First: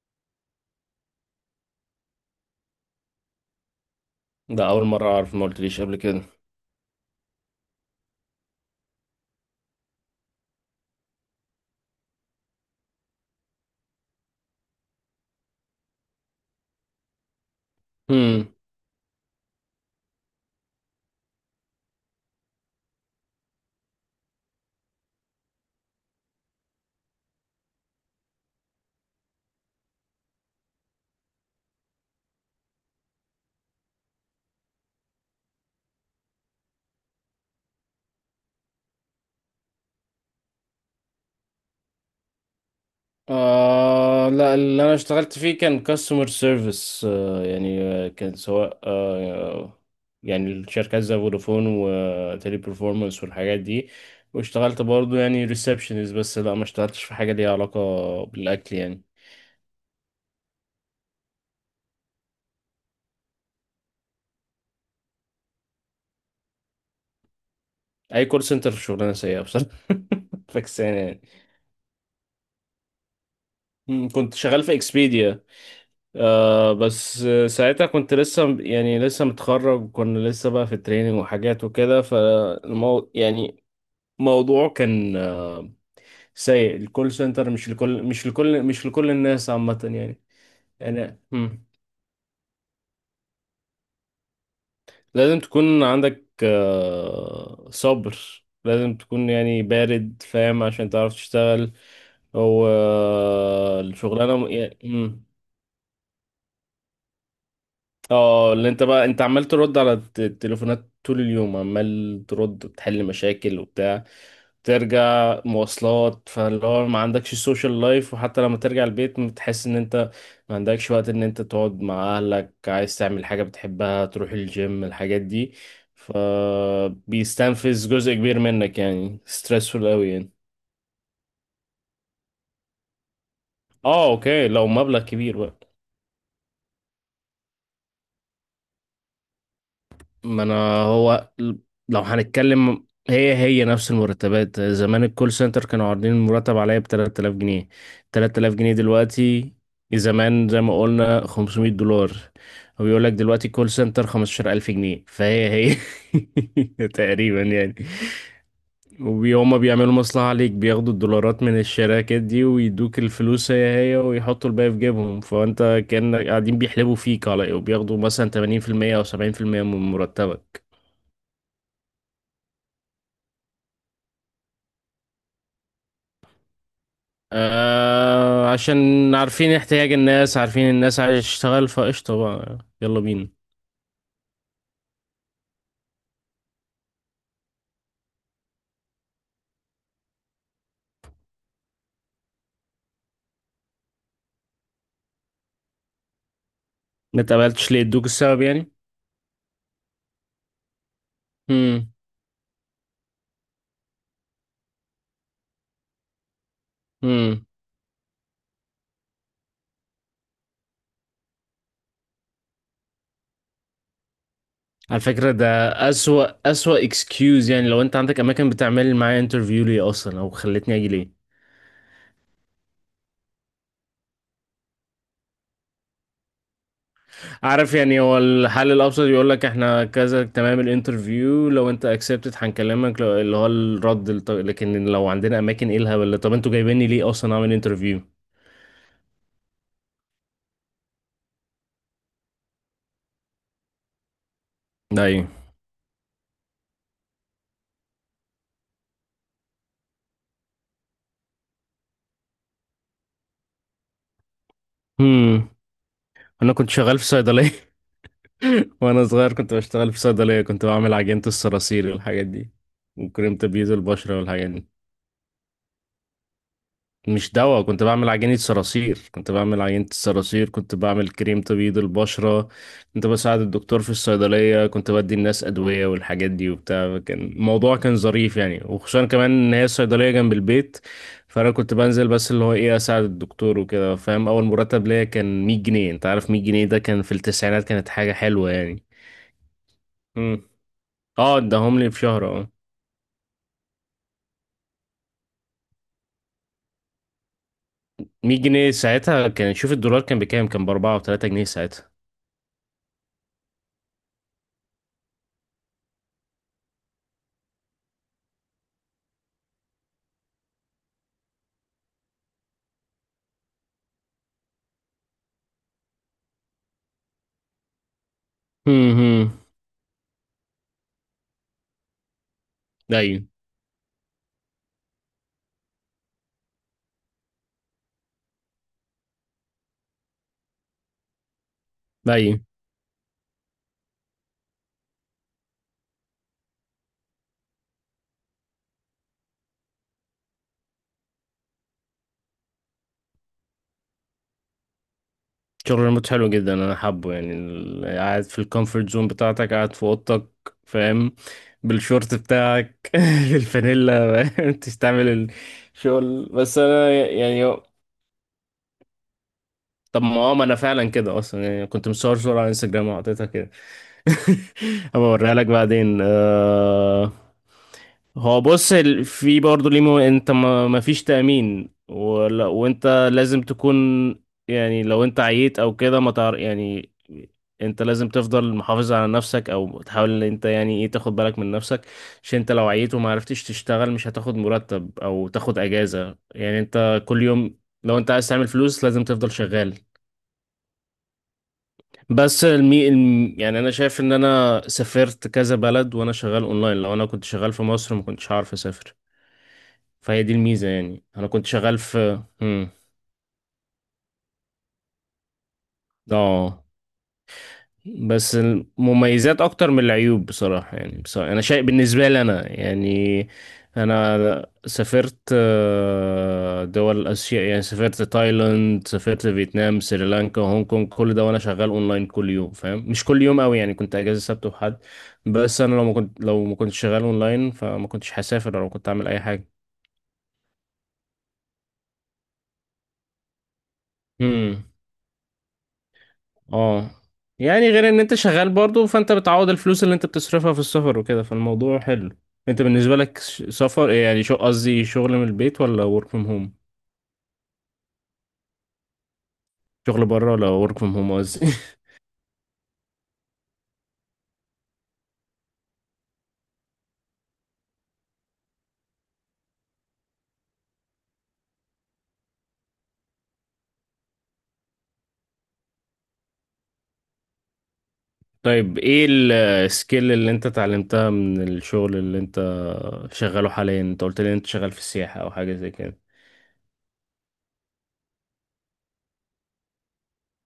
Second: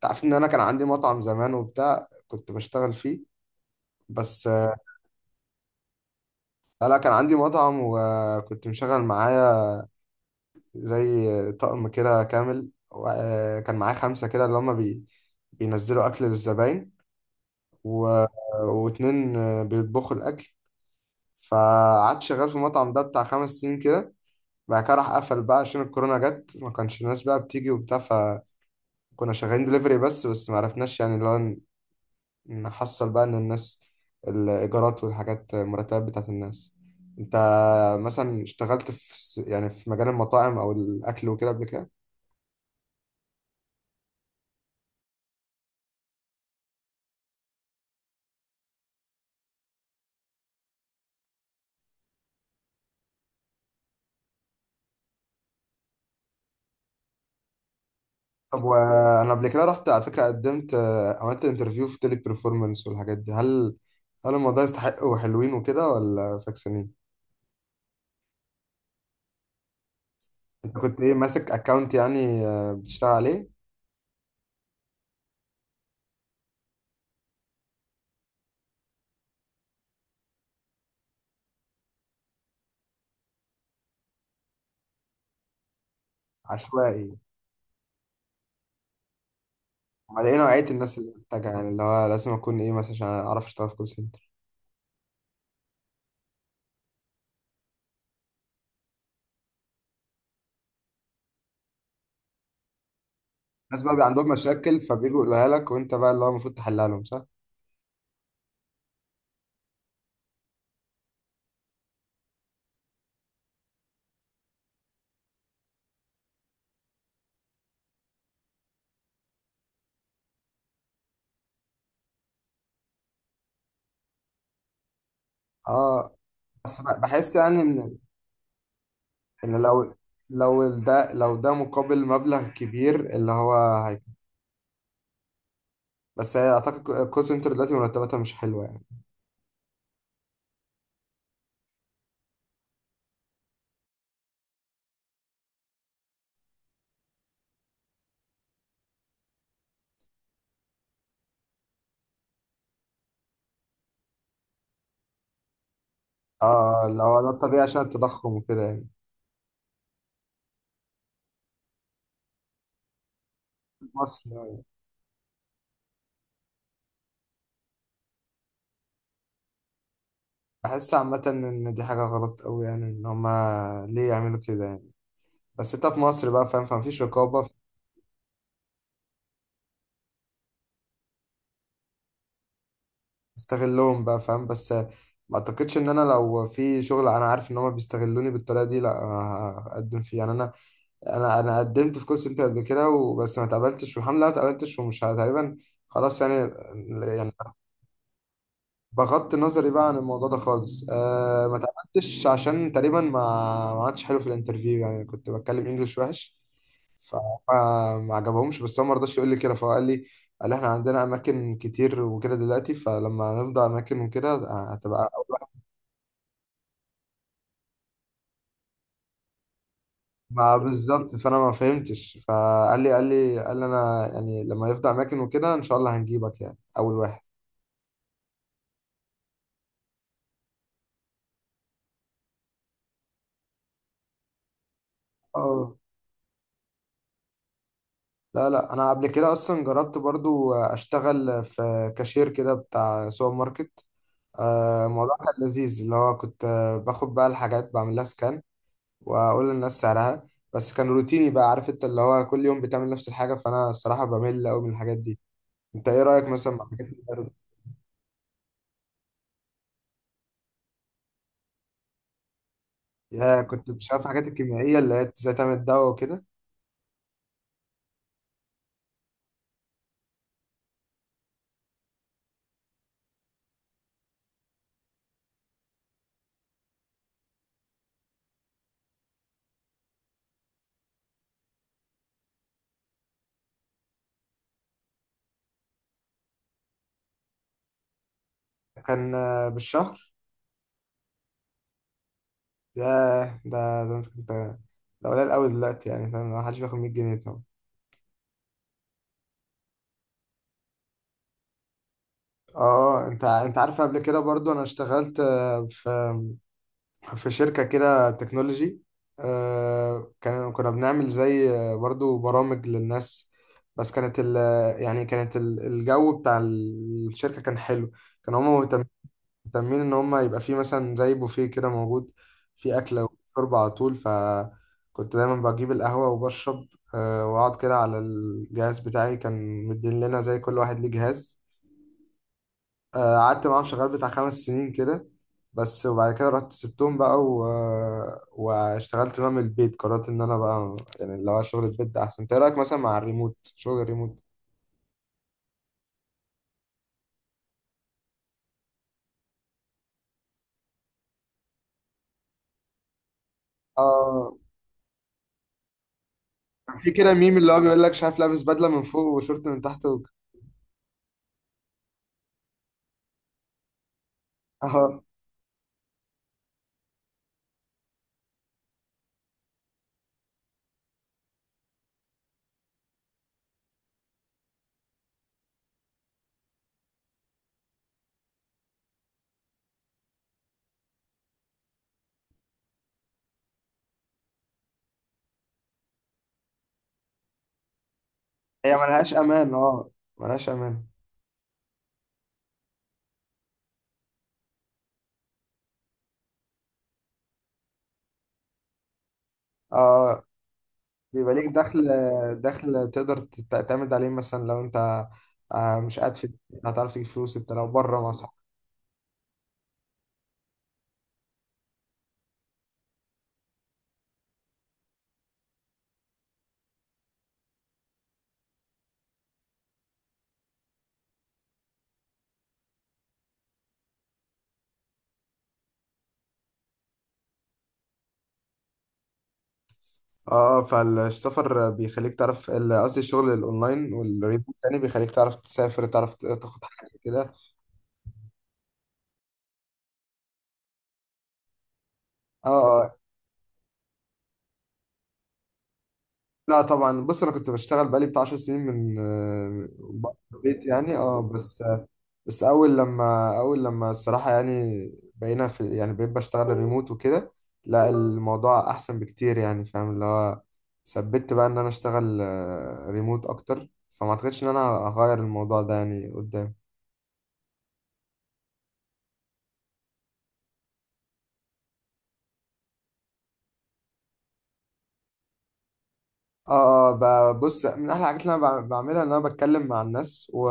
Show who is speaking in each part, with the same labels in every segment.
Speaker 1: تعرف ان انا كان عندي مطعم زمان وبتاع كنت بشتغل فيه بس
Speaker 2: ده
Speaker 1: آه،
Speaker 2: أول مرة أعرف ما قلتليش قبل كده.
Speaker 1: لا كان عندي مطعم وكنت مشغل معايا زي طقم كده كامل وكان معايا خمسة كده اللي هما بي بينزلوا أكل للزباين و...
Speaker 2: هم.
Speaker 1: واتنين بيطبخوا الأكل. فقعدت شغال في المطعم ده بتاع 5 سنين كده. بعد كده راح قفل بقى عشان الكورونا جت ما كانش الناس بقى بتيجي وبتاع فكنا شغالين دليفري بس ما عرفناش يعني اللي هو نحصل بقى ان الناس الايجارات والحاجات المرتبات بتاعت الناس. انت مثلا اشتغلت في يعني في مجال المطاعم او الاكل وكده قبل كده؟
Speaker 2: آه لا، اللي أنا اشتغلت فيه كان كاستمر سيرفيس، كان سواء يعني الشركات زي فودافون وتيلي برفورمانس والحاجات دي. واشتغلت برضو يعني ريسبشنز، بس لا ما اشتغلتش في حاجة ليها علاقة
Speaker 1: طب
Speaker 2: بالأكل يعني.
Speaker 1: وانا قبل كده رحت على فكره قدمت، عملت انترفيو في تيلي بيرفورمانس والحاجات دي. هل الموضوع يستحق وحلوين وكده ولا فاكسانين؟
Speaker 2: أي كول سنتر شغلانة سيئة بصراحة.
Speaker 1: انت
Speaker 2: فكسانة
Speaker 1: كنت ايه
Speaker 2: يعني.
Speaker 1: ماسك اكونت يعني، بتشتغل عليه؟
Speaker 2: هم، كنت شغال في اكسبيديا. آه بس ساعتها كنت لسه متخرج، وكنا لسه بقى في التريننج وحاجات وكده، فالمو يعني موضوع كان سيء. الكول
Speaker 1: عشوائي
Speaker 2: سنتر مش لكل الناس عامة يعني.
Speaker 1: على ايه نوعيه الناس اللي
Speaker 2: يعني
Speaker 1: محتاجه
Speaker 2: مم.
Speaker 1: يعني اللي هو لازم اكون ايه مثلا عشان اعرف اشتغل في كول سنتر؟
Speaker 2: لازم تكون عندك صبر، لازم تكون يعني بارد، فاهم، عشان تعرف تشتغل. هو
Speaker 1: الناس بقى بيبقى عندهم
Speaker 2: الشغلانة
Speaker 1: مشاكل فبيجوا يقولوها لك وانت بقى اللي هو المفروض تحلها لهم صح.
Speaker 2: اه، اللي انت عمال ترد على التليفونات طول اليوم، عمال ترد بتحل مشاكل وبتاع، ترجع مواصلات، فاللي هو ما عندكش سوشيال لايف، وحتى لما ترجع البيت بتحس ان انت ما عندكش وقت ان انت تقعد مع اهلك، عايز تعمل حاجة بتحبها، تروح الجيم، الحاجات دي.
Speaker 1: اه بس بحس يعني
Speaker 2: فبيستنفذ
Speaker 1: ان
Speaker 2: جزء كبير منك، يعني
Speaker 1: ان لو
Speaker 2: ستريسفول قوي يعني.
Speaker 1: لو ده مقابل مبلغ كبير اللي هو. هي
Speaker 2: اه اوكي، لو مبلغ كبير بقى.
Speaker 1: بس هي اعتقد الكول سنتر دلوقتي مرتباتها مش حلوه يعني.
Speaker 2: ما انا هو لو هنتكلم، هي نفس المرتبات زمان، الكول سنتر كانوا عارضين المرتب عليا ب 3000 جنيه. 3000 جنيه دلوقتي زمان زي ما قلنا 500 دولار. هو بيقول لك دلوقتي كول سنتر 15000 جنيه، فهي.
Speaker 1: اه لو ده
Speaker 2: تقريبا
Speaker 1: الطبيعي
Speaker 2: يعني.
Speaker 1: عشان التضخم وكده يعني.
Speaker 2: وهما بيعملوا مصلحة عليك، بياخدوا الدولارات من الشراكات دي ويدوك الفلوس هي
Speaker 1: في
Speaker 2: هي
Speaker 1: مصر
Speaker 2: ويحطوا
Speaker 1: يعني.
Speaker 2: الباقي في جيبهم، فانت كأنك قاعدين بيحلبوا فيك على إيه؟ وبياخدوا مثلا 80% او 70% من مرتبك.
Speaker 1: بحس عامه ان دي حاجه غلط قوي يعني، ان هما ليه يعملوا كده يعني. بس انت في مصر بقى فاهم فمفيش رقابه.
Speaker 2: آه عشان عارفين احتياج الناس، عارفين الناس عايزة تشتغل، فقشطة بقى يلا بينا.
Speaker 1: استغلهم بقى فاهم. بس ما اعتقدش ان انا لو في شغل انا عارف ان هما بيستغلوني بالطريقه دي لا هقدم فيه يعني. انا قدمت في كول سنتر قبل كده وبس ما اتقبلتش والحمد لله ما اتقبلتش ومش تقريبا خلاص يعني.
Speaker 2: ما
Speaker 1: يعني
Speaker 2: اتقبلتش ليه؟ ادوك السبب يعني؟
Speaker 1: بغض نظري بقى عن الموضوع ده خالص ما
Speaker 2: هم
Speaker 1: اتقبلتش عشان تقريبا ما عادش حلو في الانترفيو يعني كنت بتكلم انجلش وحش.
Speaker 2: هم.
Speaker 1: فما ما عجبهمش بس هو ما رضاش يقول لي كده فقال لي قال لي احنا عندنا اماكن كتير وكده دلوقتي فلما نفضى اماكن وكده،
Speaker 2: على
Speaker 1: هتبقى.
Speaker 2: فكرة ده أسوأ اكسكيوز يعني. لو انت عندك اماكن، بتعمل معايا انترفيو ليه اصلا، او
Speaker 1: ما
Speaker 2: خلتني اجي ليه؟
Speaker 1: بالظبط فانا ما فهمتش فقال لي قال لي انا يعني لما يفضى اماكن وكده ان شاء الله هنجيبك يعني اول واحد.
Speaker 2: عارف يعني، هو الحل الابسط يقول لك احنا كذا، تمام الانترفيو، لو انت اكسبتد هنكلمك، لو- اللي هو الرد الط- لكن لو عندنا اماكن،
Speaker 1: اه
Speaker 2: ايه الهبل ده؟ طب انتوا جايبيني ليه اصلا اعمل انترفيو؟
Speaker 1: لا لا انا قبل كده اصلا جربت برضو اشتغل في كاشير كده بتاع سوبر ماركت. الموضوع
Speaker 2: ايوه.
Speaker 1: كان لذيذ اللي هو كنت باخد بقى الحاجات بعمل لها سكان واقول للناس سعرها. بس كان روتيني بقى عارف انت اللي هو كل يوم بتعمل نفس الحاجه فانا الصراحه بمل قوي من الحاجات دي.
Speaker 2: هم.
Speaker 1: انت ايه رايك مثلا
Speaker 2: انا
Speaker 1: مع
Speaker 2: كنت
Speaker 1: حاجات
Speaker 2: شغال في
Speaker 1: الدواء؟
Speaker 2: صيدلية، وانا صغير كنت بشتغل في صيدلية، كنت بعمل عجينة الصراصير والحاجات دي، وكريم
Speaker 1: يا كنت
Speaker 2: تبييض
Speaker 1: مش عارف
Speaker 2: البشرة
Speaker 1: الحاجات
Speaker 2: والحاجات دي.
Speaker 1: الكيميائيه اللي هي ازاي تعمل دواء وكده.
Speaker 2: مش دواء، كنت بعمل عجينة الصراصير، كنت بعمل كريم تبييض البشرة، كنت بساعد الدكتور في الصيدلية، كنت بدي الناس أدوية والحاجات دي وبتاع. كان الموضوع كان ظريف يعني، وخصوصا كمان إن هي الصيدلية جنب البيت، فأنا كنت بنزل بس اللي هو إيه أساعد الدكتور وكده، فاهم؟ أول مرتب ليا كان 100 جنيه. أنت عارف 100 جنيه ده كان في التسعينات، كانت حاجة حلوة يعني.
Speaker 1: كان بالشهر؟
Speaker 2: اه اداهم لي في شهر، اه.
Speaker 1: ياه ده انت كنت، ده قليل قوي دلوقتي يعني فاهم ما حدش بياخد 100 جنيه طبعا.
Speaker 2: 100 جنيه ساعتها كان، شوف الدولار كان بكام، كان ب 4 و3 جنيه ساعتها.
Speaker 1: اه انت عارف قبل كده برضو انا اشتغلت، في شركة كده تكنولوجي. كان كنا بنعمل زي برضو برامج للناس. بس كانت يعني كانت الجو بتاع الشركة كان حلو. كانوا هما مهتمين
Speaker 2: امم.
Speaker 1: مهتمين ان هم يبقى في مثلا زي بوفيه كده موجود في اكله
Speaker 2: ايوه
Speaker 1: وشرب على طول فكنت دايما بجيب القهوه وبشرب. واقعد كده على الجهاز بتاعي كان مدين لنا زي كل واحد ليه جهاز.
Speaker 2: ايوه.
Speaker 1: قعدت معاهم شغال بتاع 5 سنين كده بس. وبعد كده رحت سبتهم بقى واشتغلت بقى من البيت. قررت ان انا بقى يعني اللي هو شغل البيت ده احسن. إنت ايه رايك مثلا مع الريموت شغل الريموت؟
Speaker 2: شغل ريموت حلو جدا، انا حابه يعني قاعد في الكومفورت زون بتاعتك، قاعد في اوضتك، فاهم، بالشورت بتاعك. بالفانيلا،
Speaker 1: اه
Speaker 2: فاهم؟ تستعمل الشغل، بس
Speaker 1: في
Speaker 2: انا
Speaker 1: كده ميم
Speaker 2: يعني
Speaker 1: اللي هو بيقول لك شايف لابس بدله من فوق وشورت من تحت
Speaker 2: طب ما اه ما انا فعلا كده اصلا يعني. كنت مصور صورة على انستجرام وحطيتها كده. هبقى اوريها لك بعدين آه... هو بص ال- في برضه ليه مو- انت ما فيش تأمين ولا، وانت لازم تكون يعني لو انت عييت او كده ما تعرف يعني. انت لازم تفضل محافظ على نفسك، او تحاول ان انت يعني ايه تاخد بالك من نفسك، عشان انت لو عييت وما عرفتش تشتغل مش هتاخد مرتب او تاخد اجازة يعني. انت كل يوم لو انت عايز تعمل
Speaker 1: هي
Speaker 2: فلوس لازم
Speaker 1: ملهاش
Speaker 2: تفضل
Speaker 1: امان.
Speaker 2: شغال.
Speaker 1: اه ملهاش امان.
Speaker 2: يعني انا شايف ان انا سافرت كذا بلد وانا شغال اونلاين، لو انا كنت شغال في مصر ما كنتش هعرف اسافر.
Speaker 1: اه
Speaker 2: فهي دي الميزة يعني. انا
Speaker 1: بيبقى ليك
Speaker 2: كنت شغال
Speaker 1: دخل،
Speaker 2: في مم.
Speaker 1: دخل تقدر تعتمد عليه مثلا لو انت مش قاعد في
Speaker 2: اه.
Speaker 1: البيت هتعرف تجيب فلوس انت لو بره مع
Speaker 2: بس
Speaker 1: صحابك.
Speaker 2: المميزات اكتر من العيوب بصراحة، يعني بصراحة انا شايف بالنسبة لي انا يعني انا سافرت دول اسيا يعني، سافرت تايلاند، سافرت فيتنام، سريلانكا، هونج كونج، كل ده وانا شغال اونلاين كل يوم، فاهم؟ مش كل يوم قوي يعني، كنت اجازة سبت وحد. بس انا لو ما كنتش شغال اونلاين فما كنتش هسافر ولا كنت اعمل اي
Speaker 1: اه فالسفر بيخليك تعرف قصدي الشغل الاونلاين
Speaker 2: حاجة.
Speaker 1: والريموت يعني بيخليك تعرف تسافر تعرف تاخد حاجه
Speaker 2: اه
Speaker 1: كده.
Speaker 2: يعني غير ان انت شغال برضو، فانت بتعوض الفلوس اللي انت بتصرفها في السفر وكده، فالموضوع حلو.
Speaker 1: اه
Speaker 2: انت
Speaker 1: اه
Speaker 2: بالنسبة لك ش- سفر إيه يعني شو قصدي شغل من البيت ولا work from home؟
Speaker 1: لا طبعا بص انا كنت بشتغل بقالي بتاع 10 سنين من
Speaker 2: شغل
Speaker 1: بره
Speaker 2: بره ولا
Speaker 1: البيت
Speaker 2: work from
Speaker 1: يعني
Speaker 2: home
Speaker 1: اه
Speaker 2: قصدي
Speaker 1: بس. بس اول لما الصراحه يعني بقينا في يعني بقيت بشتغل ريموت وكده. لا الموضوع احسن بكتير يعني فاهم اللي هو ثبت بقى ان انا اشتغل ريموت اكتر فما اعتقدش ان انا هغير الموضوع ده يعني قدام.
Speaker 2: طيب ايه السكيل اللي انت اتعلمتها من الشغل اللي انت شغاله حاليا؟ انت قلت لي انت شغال في السياحة او حاجة زي كده.
Speaker 1: اه اه بص من احلى الحاجات اللي انا بعملها ان انا بتكلم مع الناس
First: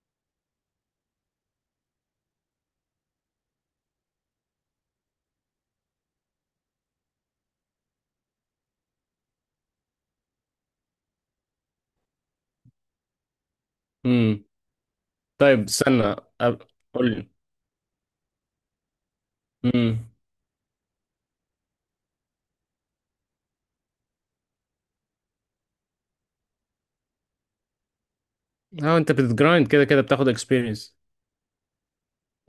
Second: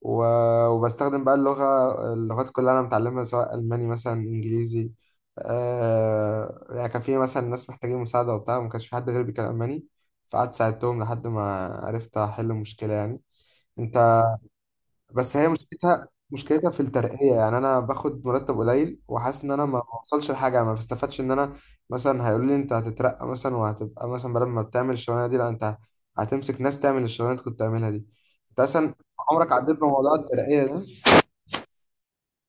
Speaker 1: وبستخدم بقى اللغة. اللغات كلها اللي أنا متعلمها سواء ألماني مثلا إنجليزي. يعني كان في مثلا ناس محتاجين مساعدة وبتاع وما كانش في حد غيري بيتكلم ألماني فقعدت ساعدتهم لحد ما عرفت أحل المشكلة يعني. أنت
Speaker 2: امم.
Speaker 1: بس هي
Speaker 2: طيب
Speaker 1: مشكلتها
Speaker 2: استنى أب-
Speaker 1: مشكلتها في
Speaker 2: قول لي.
Speaker 1: الترقية يعني أنا باخد مرتب قليل وحاسس إن أنا ما
Speaker 2: امم.
Speaker 1: بوصلش لحاجة ما بستفادش إن أنا مثلا هيقولوا لي أنت هتترقى مثلا وهتبقى مثلا بدل ما بتعمل الشغلانة دي لا أنت هتمسك ناس تعمل الشغلانة اللي أنت كنت بتعملها دي. أنت أصلا
Speaker 2: اه انت
Speaker 1: عمرك
Speaker 2: بتجرايند
Speaker 1: عديت
Speaker 2: كده كده،
Speaker 1: بموضوع
Speaker 2: بتاخد
Speaker 1: الترقية ده؟
Speaker 2: experience.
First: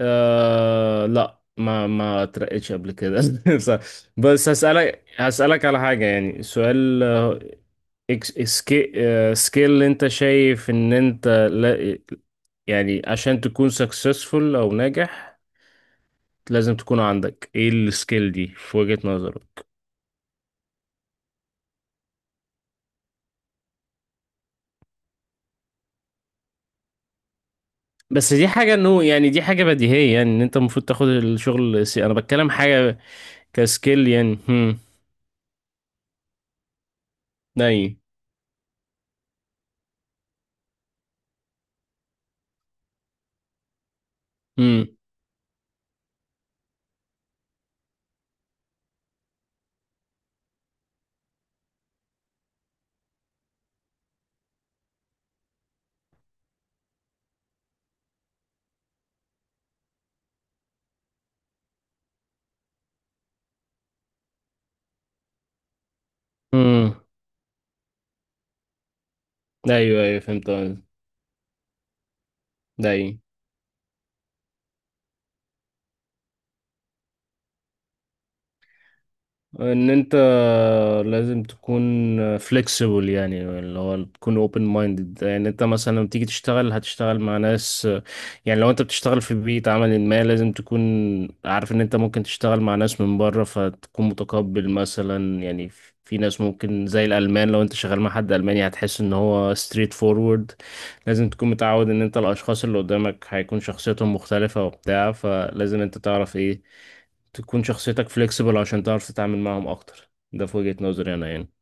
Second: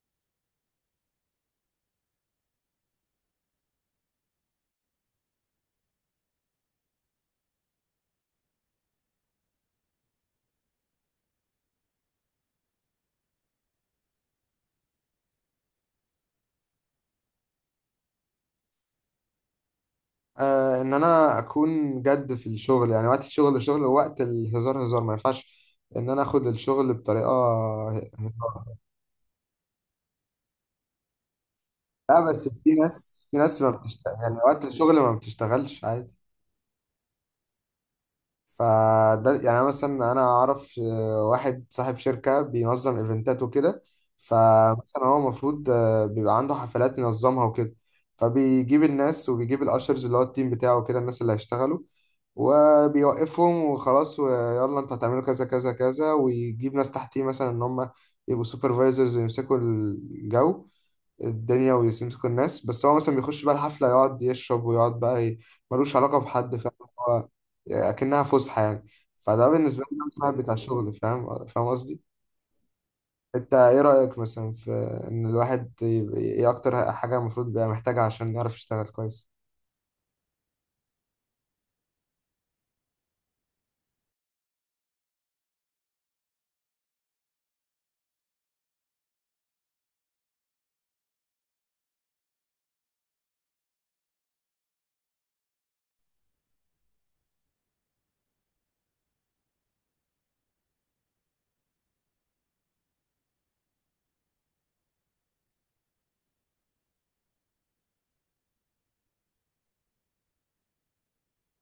Speaker 2: آه لا، ما اترقيتش قبل كده بصراحة. بس هسألك على حاجة، يعني سؤال، إكس- سكي سكيل اللي انت شايف ان انت لا يعني، عشان تكون سكسسفul او ناجح، لازم تكون عندك ايه السكيل دي في وجهة نظرك؟
Speaker 1: آه ان انا اكون جد في الشغل يعني وقت الشغل شغل ووقت الهزار هزار ما ينفعش ان انا اخد الشغل بطريقه
Speaker 2: بس دي حاجة
Speaker 1: هزار.
Speaker 2: انه يعني، دي حاجة بديهية يعني ان انت المفروض تاخد الشغل سي، انا
Speaker 1: لا بس
Speaker 2: بتكلم
Speaker 1: في
Speaker 2: حاجة
Speaker 1: ناس في ناس ما
Speaker 2: كسكيل
Speaker 1: بتشتغل يعني
Speaker 2: يعني.
Speaker 1: وقت
Speaker 2: هم.
Speaker 1: الشغل ما بتشتغلش عادي.
Speaker 2: داي.
Speaker 1: فده يعني أنا مثلا اعرف واحد صاحب شركة بينظم ايفنتات وكده.
Speaker 2: هم
Speaker 1: فمثلا هو المفروض بيبقى عنده حفلات ينظمها وكده فبيجيب الناس وبيجيب الاشرز اللي هو التيم بتاعه كده الناس اللي هيشتغلوا وبيوقفهم وخلاص ويلا انتوا هتعملوا كذا كذا كذا ويجيب ناس تحتيه مثلا ان هم يبقوا سوبرفايزرز ويمسكوا الجو الدنيا ويمسك الناس بس هو مثلا بيخش بقى الحفلة يقعد يشرب ويقعد بقى ملوش علاقة بحد فاهم
Speaker 2: هم.
Speaker 1: هو يعني أكنها فسحة يعني. فده بالنسبة لي
Speaker 2: ايوه
Speaker 1: ده
Speaker 2: ايوه،
Speaker 1: صاحب
Speaker 2: فهمت
Speaker 1: بتاع
Speaker 2: قصدك.
Speaker 1: شغل فاهم، فاهم قصدي؟
Speaker 2: داي.
Speaker 1: أنت إيه رأيك مثلا في إن الواحد إيه أكتر حاجة المفروض بقى محتاجها عشان يعرف يشتغل كويس؟
Speaker 2: ان انت لازم تكون flexible يعني اللي هو تكون open minded. يعني انت مثلا لما تيجي تشتغل، هتشتغل مع ناس، يعني لو انت بتشتغل في بيئة عمل ما، لازم تكون عارف ان انت ممكن تشتغل مع ناس من بره، فتكون متقبل مثلا يعني. في ناس ممكن زي الألمان، لو انت شغال مع حد ألماني هتحس ان هو straight forward. لازم تكون متعود ان انت الأشخاص اللي قدامك هيكون شخصيتهم مختلفة وبتاع، فلازم انت تعرف ايه تكون شخصيتك فليكسبل عشان تعرف تتعامل معهم اكتر. ده في وجهة نظري انا يعني.